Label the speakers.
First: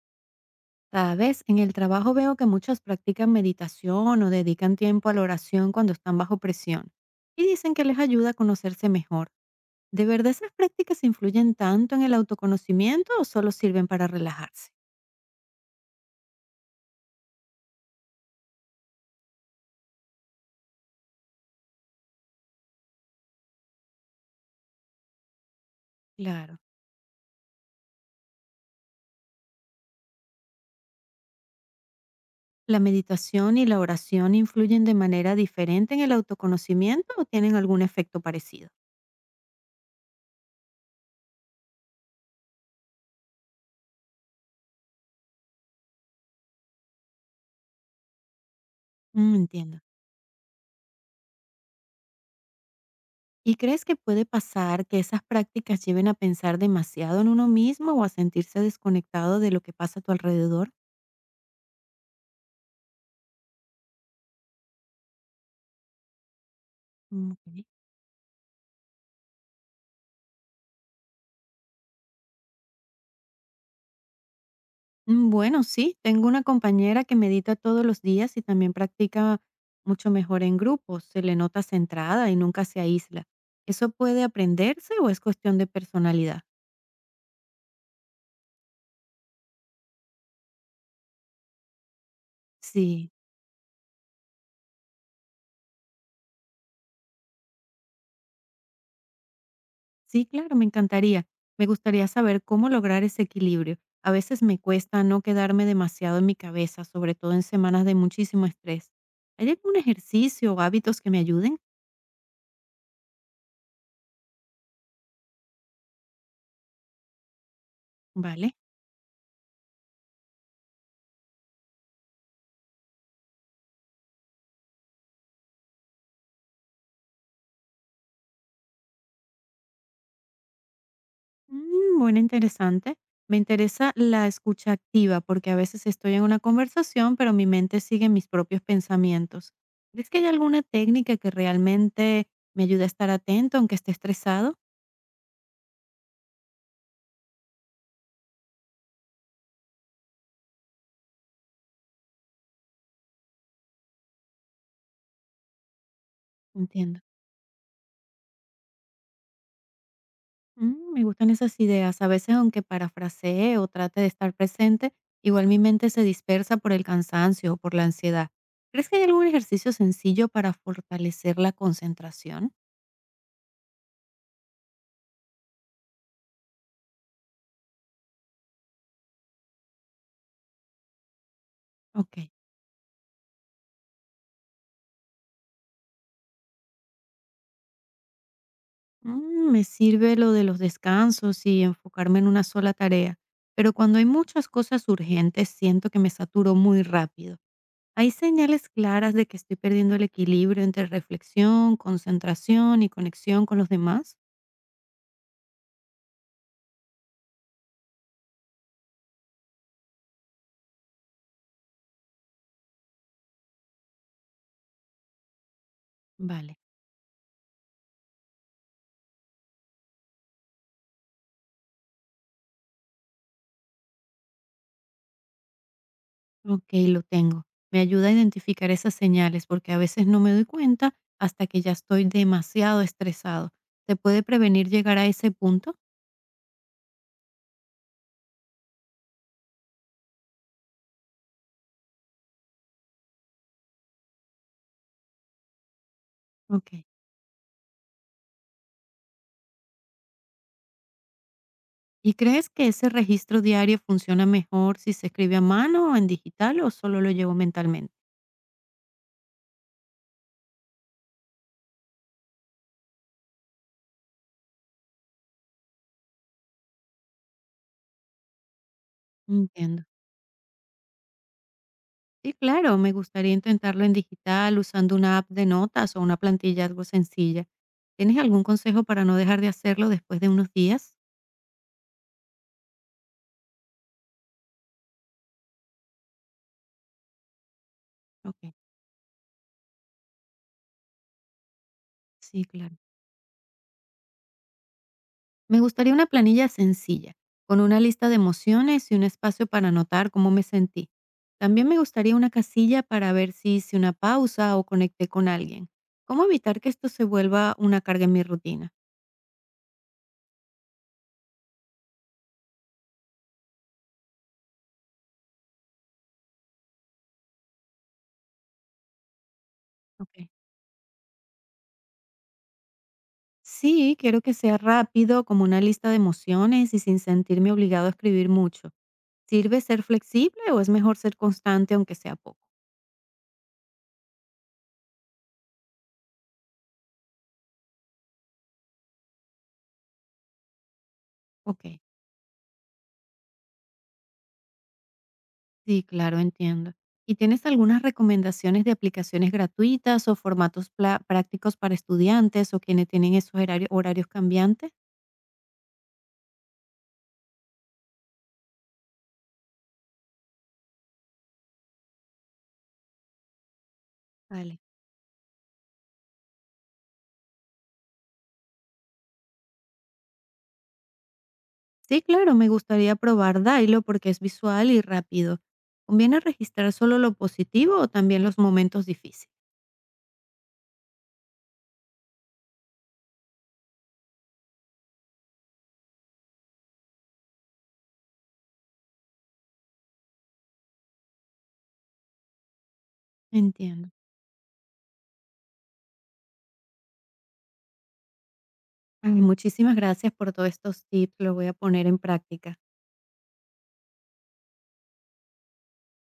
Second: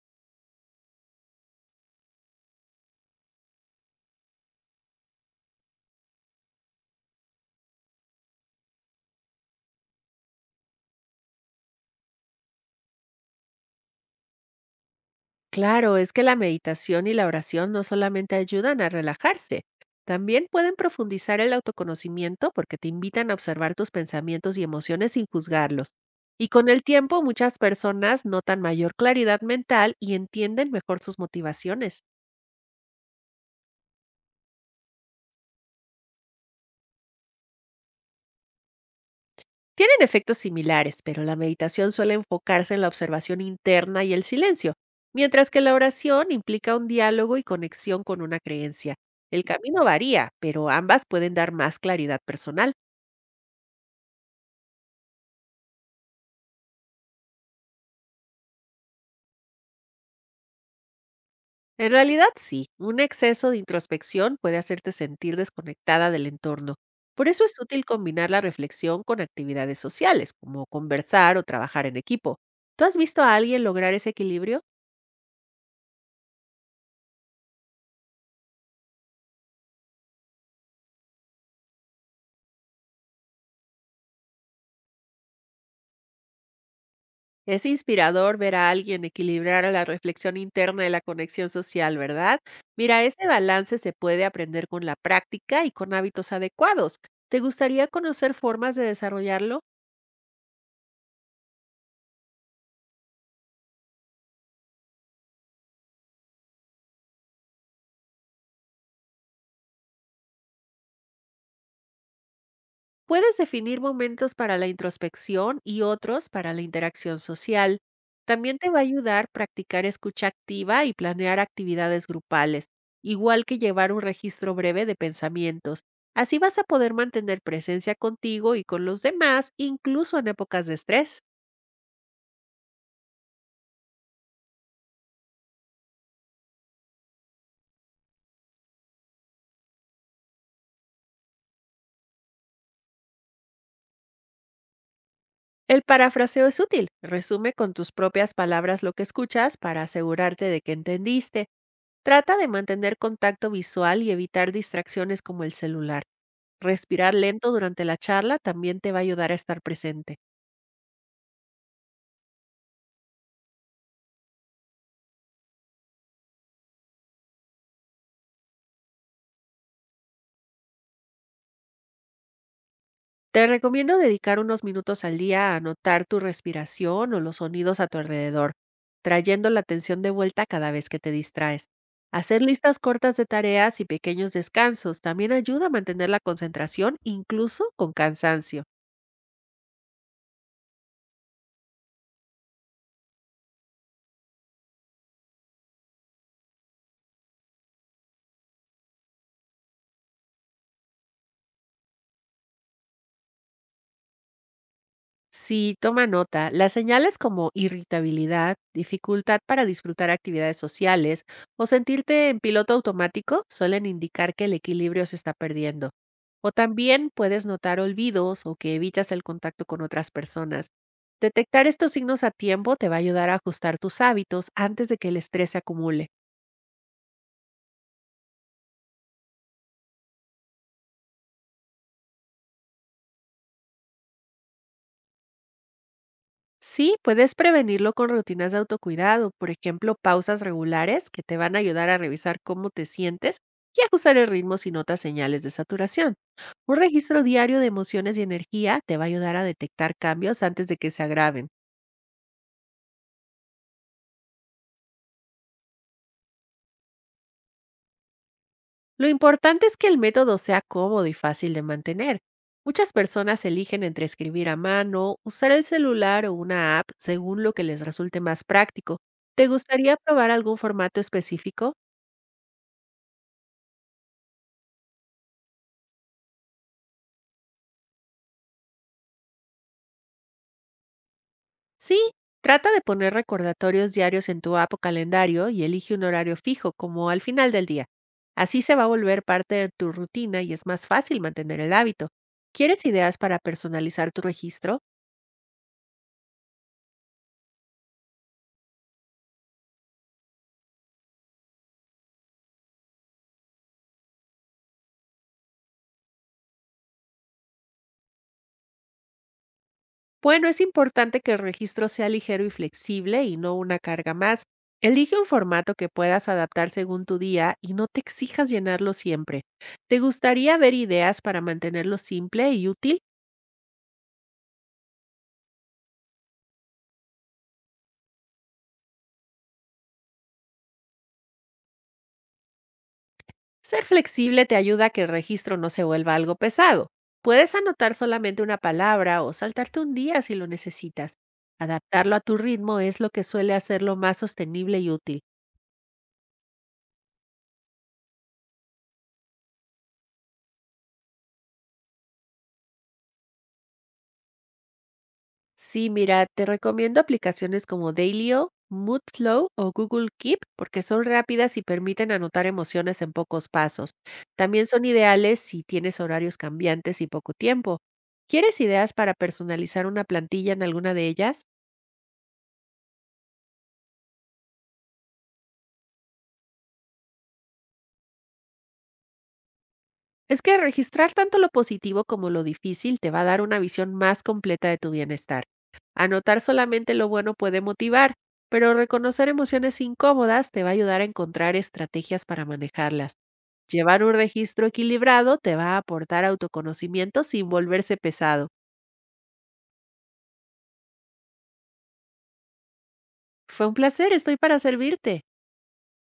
Speaker 1: Sabes, en el trabajo veo que muchos practican meditación o dedican tiempo a la oración cuando están bajo presión y dicen que les ayuda a conocerse mejor. ¿De verdad esas prácticas influyen tanto en el autoconocimiento o solo sirven para relajarse?
Speaker 2: Claro, es que la meditación y la oración no solamente ayudan a relajarse, también pueden profundizar el autoconocimiento porque te invitan a observar tus pensamientos y emociones sin juzgarlos. Y
Speaker 1: Claro.
Speaker 2: con el tiempo muchas personas notan mayor claridad mental y entienden mejor sus motivaciones.
Speaker 1: ¿La meditación y la oración influyen de manera diferente en el autoconocimiento o tienen algún efecto parecido?
Speaker 2: Tienen efectos similares, pero la meditación suele enfocarse en la observación interna y el silencio, mientras que la oración implica un diálogo y conexión con una creencia. El
Speaker 1: Entiendo.
Speaker 2: camino varía, pero ambas pueden dar más claridad personal.
Speaker 1: ¿Y crees que puede pasar que esas prácticas lleven a pensar demasiado en uno mismo o a sentirse desconectado de lo que pasa a tu alrededor?
Speaker 2: En realidad sí, un exceso de introspección puede hacerte sentir desconectada del entorno. Por eso es
Speaker 1: Ok.
Speaker 2: útil combinar la reflexión con actividades sociales, como conversar o trabajar en equipo. ¿Tú has visto a alguien lograr ese equilibrio?
Speaker 1: Bueno, sí, tengo una compañera que medita todos los días y también practica mucho mejor en grupo. Se le nota centrada y nunca se aísla. ¿Eso puede aprenderse o es cuestión de personalidad?
Speaker 2: Es inspirador ver a alguien equilibrar a la reflexión interna y la conexión social, ¿verdad? Mira,
Speaker 1: Sí,
Speaker 2: ese balance se puede aprender con la práctica y con hábitos adecuados. ¿Te gustaría conocer formas de desarrollarlo?
Speaker 1: sí, claro, me encantaría. Me gustaría saber cómo lograr ese equilibrio. A veces me cuesta no quedarme demasiado en mi cabeza, sobre todo en semanas de muchísimo estrés. ¿Hay algún ejercicio o hábitos que me ayuden?
Speaker 2: Puedes definir momentos para la introspección y otros para la interacción social.
Speaker 1: Vale.
Speaker 2: También te va a ayudar practicar escucha activa y planear actividades grupales, igual que llevar un registro breve de pensamientos. Así vas a poder mantener presencia contigo y con los demás, incluso en épocas de estrés.
Speaker 1: Bueno, interesante. Me interesa la escucha activa, porque a veces estoy en una conversación, pero mi mente sigue mis propios pensamientos. ¿Crees que hay alguna técnica que realmente me ayude a estar atento aunque esté estresado?
Speaker 2: El parafraseo es útil. Resume con tus propias palabras lo que escuchas para asegurarte de que entendiste. Trata de mantener contacto visual y evitar distracciones como el celular.
Speaker 1: Entiendo.
Speaker 2: Respirar lento durante la charla también te va a ayudar a estar presente.
Speaker 1: Me gustan esas ideas. A veces, aunque parafrasee o trate de estar presente, igual mi mente se dispersa por el cansancio o por la ansiedad. ¿Crees que hay algún ejercicio sencillo para fortalecer la concentración?
Speaker 2: Te recomiendo dedicar unos minutos al día a anotar tu respiración o los sonidos a tu alrededor, trayendo la atención de vuelta cada vez que te distraes.
Speaker 1: Ok.
Speaker 2: Hacer listas cortas de tareas y pequeños descansos también ayuda a mantener la concentración incluso con cansancio.
Speaker 1: Me sirve lo de los descansos y enfocarme en una sola tarea, pero cuando hay muchas cosas urgentes siento que me saturo muy rápido. ¿Hay señales claras de que estoy perdiendo el equilibrio entre reflexión, concentración y conexión con los demás?
Speaker 2: Sí, toma nota. Las señales como irritabilidad, dificultad para disfrutar actividades sociales o sentirte en piloto automático suelen indicar que el equilibrio se está perdiendo. O
Speaker 1: Vale,
Speaker 2: también puedes notar olvidos o que evitas el contacto con otras personas. Detectar estos signos a tiempo te va a ayudar a ajustar tus hábitos antes de que el estrés se acumule.
Speaker 1: ok, lo tengo. Me ayuda a identificar esas señales porque a veces no me doy cuenta hasta que ya estoy demasiado estresado. ¿Se puede prevenir llegar a ese punto?
Speaker 2: Sí, puedes prevenirlo con rutinas de autocuidado, por ejemplo, pausas regulares que te van a ayudar a revisar cómo te sientes y ajustar el ritmo si notas señales de saturación.
Speaker 1: Ok.
Speaker 2: Un registro diario de emociones y energía te va a ayudar a detectar cambios antes de que se agraven.
Speaker 1: ¿Y crees que ese registro diario funciona mejor si se escribe a mano o en digital o solo lo llevo mentalmente?
Speaker 2: Lo importante es que el método sea cómodo y fácil de mantener. Muchas personas eligen entre escribir a mano, usar el celular o una app según lo que les resulte más práctico. ¿Te
Speaker 1: Entiendo.
Speaker 2: gustaría probar algún formato específico?
Speaker 1: Sí, claro, me gustaría intentarlo en digital usando una app de notas o una plantilla algo sencilla. ¿Tienes algún consejo para no dejar de hacerlo después de unos días?
Speaker 2: Sí, trata de poner recordatorios diarios en tu app o calendario y elige un horario fijo, como al final del día.
Speaker 1: Ok,
Speaker 2: Así se va a volver parte de tu rutina y es más fácil mantener el hábito.
Speaker 1: sí, claro.
Speaker 2: ¿Quieres ideas para personalizar tu registro?
Speaker 1: Me gustaría una planilla sencilla, con una lista de emociones y un espacio para anotar cómo me sentí. También me gustaría una casilla para ver si hice una pausa o conecté con alguien. ¿Cómo evitar que esto se vuelva una carga en mi rutina?
Speaker 2: Bueno, es importante que el registro sea ligero y flexible y no una carga más. Elige un formato que puedas adaptar según tu día y no te exijas llenarlo siempre. ¿Te
Speaker 1: Ok.
Speaker 2: gustaría ver ideas para mantenerlo simple y útil?
Speaker 1: Sí, quiero que sea rápido, como una lista de emociones y sin sentirme obligado a escribir mucho. ¿Sirve ser flexible o es mejor ser constante aunque sea poco?
Speaker 2: Ser flexible te ayuda a que el registro no se vuelva algo pesado. Puedes anotar solamente una palabra o saltarte un día si lo necesitas.
Speaker 1: Ok.
Speaker 2: Adaptarlo a tu ritmo es lo que suele hacerlo más sostenible y útil.
Speaker 1: Sí, claro, entiendo. ¿Y tienes algunas recomendaciones de aplicaciones gratuitas o formatos prácticos para estudiantes o quienes tienen esos horarios cambiantes?
Speaker 2: Sí, mira, te recomiendo aplicaciones como Dailyo, Moodflow o Google Keep porque son rápidas y permiten anotar emociones en pocos pasos.
Speaker 1: Vale.
Speaker 2: También son ideales si tienes horarios cambiantes y poco tiempo. ¿Quieres ideas para personalizar una plantilla en alguna de ellas?
Speaker 1: Sí, claro, me gustaría probar Dailo porque es visual y rápido. ¿Conviene registrar solo lo positivo o también los momentos difíciles?
Speaker 2: Es que registrar tanto lo positivo como lo difícil te va a dar una visión más completa de tu bienestar. Anotar solamente lo bueno puede motivar, pero reconocer emociones incómodas te va a ayudar a encontrar estrategias para manejarlas.
Speaker 1: Entiendo.
Speaker 2: Llevar un registro equilibrado te va a aportar autoconocimiento sin volverse pesado.
Speaker 1: Ay, muchísimas gracias por todos estos tips. Lo voy a poner en práctica.
Speaker 2: Fue un placer, estoy para servirte.